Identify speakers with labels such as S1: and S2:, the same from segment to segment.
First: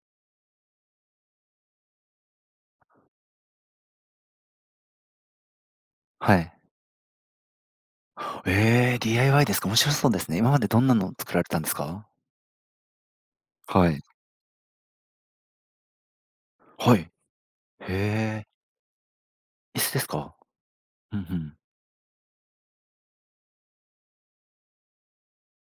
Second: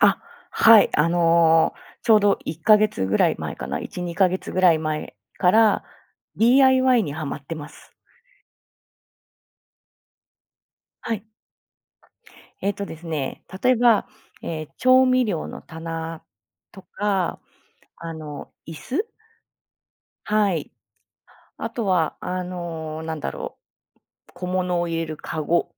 S1: あ、はい、あの、ちょうど1か月ぐらい前かな、1、2か月位前から
S2: はい。
S1: DIY にはまってます。
S2: え、DIY ですか。面白そうですね。今までどんなのを
S1: はい。
S2: 作られたんですか？
S1: えっとですね、例え
S2: はい。
S1: ば、え、調味料の棚と
S2: はい、
S1: か、
S2: へ
S1: あ
S2: え。
S1: の椅子？
S2: 椅子ですか？
S1: はい、
S2: ふんふん。
S1: 後は、あの、何だろう、小物を入れるかご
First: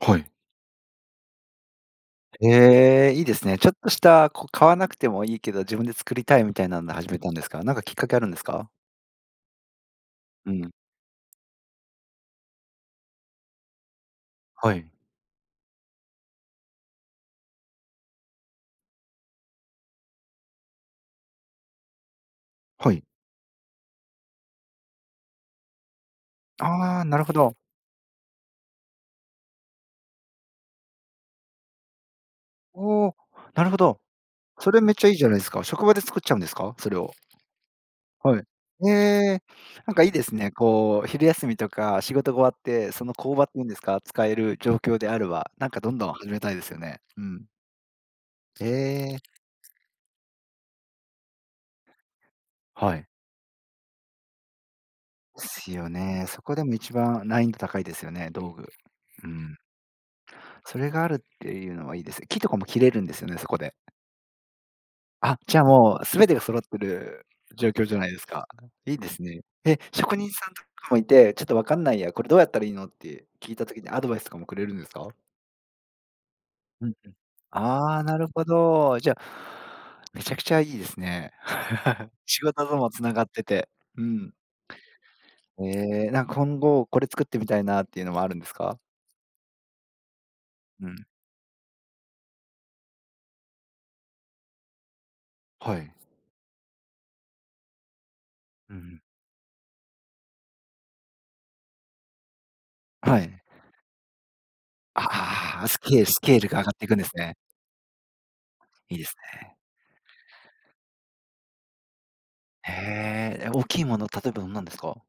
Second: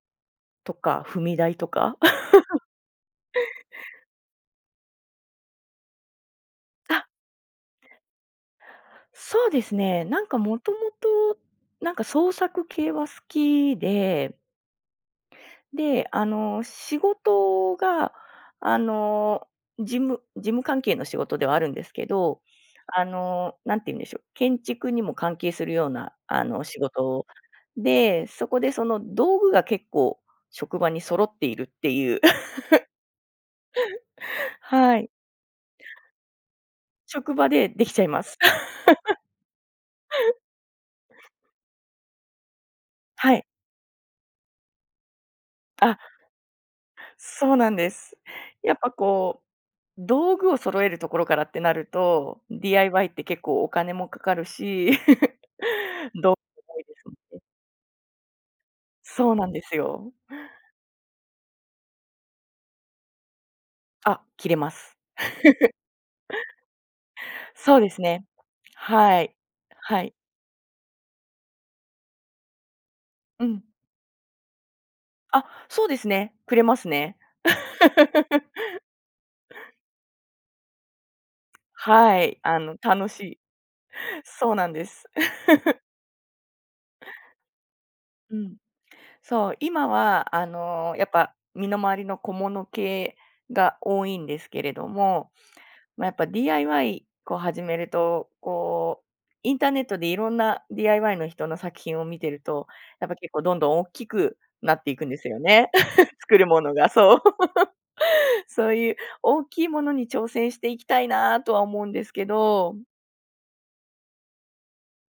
S2: はい。
S1: とか、踏み台とか。
S2: ええ、いいです ね。ちょっとしたこう買わなくてもいいけど、自分で作りたいみたいなんで
S1: あ
S2: 始めたんですか？なんかきっかけあるんですか？
S1: そうですね。何か、
S2: う
S1: 元
S2: ん。
S1: 々、何か、創作系は好きで。
S2: はい。
S1: で、あの仕事が、あの、事務、事務関係の仕事ではあるんですけど、
S2: は
S1: あ
S2: い。
S1: の何て言うんでしょう、建築にも関係するような、あの仕
S2: あ、なる
S1: 事
S2: ほど。
S1: で、そこでその道具が結構、職場に揃っているっていう。
S2: お。なるほど。それめっ
S1: は
S2: ちゃ
S1: い。
S2: いいじゃないですか。職場で作っちゃうんですか？それを。
S1: 職場で出来ちゃいます。
S2: はい。ええ、なんかいいです ね。こう、昼休みとか、仕事が終わって、その
S1: は
S2: 工
S1: い。
S2: 場っていうんですか、使える状況であれば、なんか、ど
S1: あ
S2: んどん始めたいですよね。うん。
S1: そうなんです。やっぱ、
S2: ええ。
S1: こう道具を揃えるところからってなると、
S2: はい。
S1: DIY って結構お金も掛かるし、
S2: ですよね。
S1: どう
S2: そこでも一番
S1: [unintelligible]
S2: 難易度高いですよね、道具。う
S1: そうなん
S2: ん。
S1: ですよ。
S2: それがあるっていうのはいいです。木とかも切れるんですよね、そこで。
S1: あ、切れます。
S2: あ、じゃあもう全てが揃ってる 状
S1: そう
S2: 況
S1: で
S2: じゃ
S1: す
S2: ないで
S1: ね。
S2: すか。いいで
S1: は
S2: す
S1: い、
S2: ね。え、
S1: はい。
S2: 職人さんとかもいて、ちょっとわかんないや、これどうやったらいいの？って
S1: う
S2: 聞い
S1: ん。
S2: た時にアドバイスとかもくれるんですか？
S1: あ、そうですね、くれま
S2: う
S1: す
S2: んうん。
S1: ね。
S2: あ、なるほ ど。じゃあ、めちゃくちゃいいですね。
S1: はい、
S2: 仕
S1: あ
S2: 事
S1: の、
S2: とも
S1: 楽
S2: 繋
S1: し
S2: がっ
S1: い。
S2: てて、うん。
S1: そうなんです。
S2: え、なんか今後これ作ってみたいなっていうのもある
S1: う
S2: んです
S1: ん、
S2: か？
S1: そう、今はあ
S2: う
S1: のや
S2: ん。
S1: っぱ身の回りの小物系が多いんですけれども、
S2: はい。
S1: まやっぱ、DIY を始めると、
S2: うん。
S1: こう、インターネットでいろんな DIY の人の作品を見てるとやっぱ
S2: は
S1: 結構
S2: い。
S1: どんどん大きくなっていくんですよ
S2: ああ、
S1: ね。
S2: スケール ス
S1: 作
S2: ケー
S1: る
S2: ルが
S1: も
S2: 上がっ
S1: の
S2: てい
S1: が
S2: くんです
S1: そう。
S2: ね。
S1: そうい
S2: い
S1: う
S2: いです
S1: 大
S2: ね。
S1: きいものに挑戦していきたいなとは思うんですけ
S2: へ
S1: ど
S2: え、え、大きいもの例えばどんなんですか？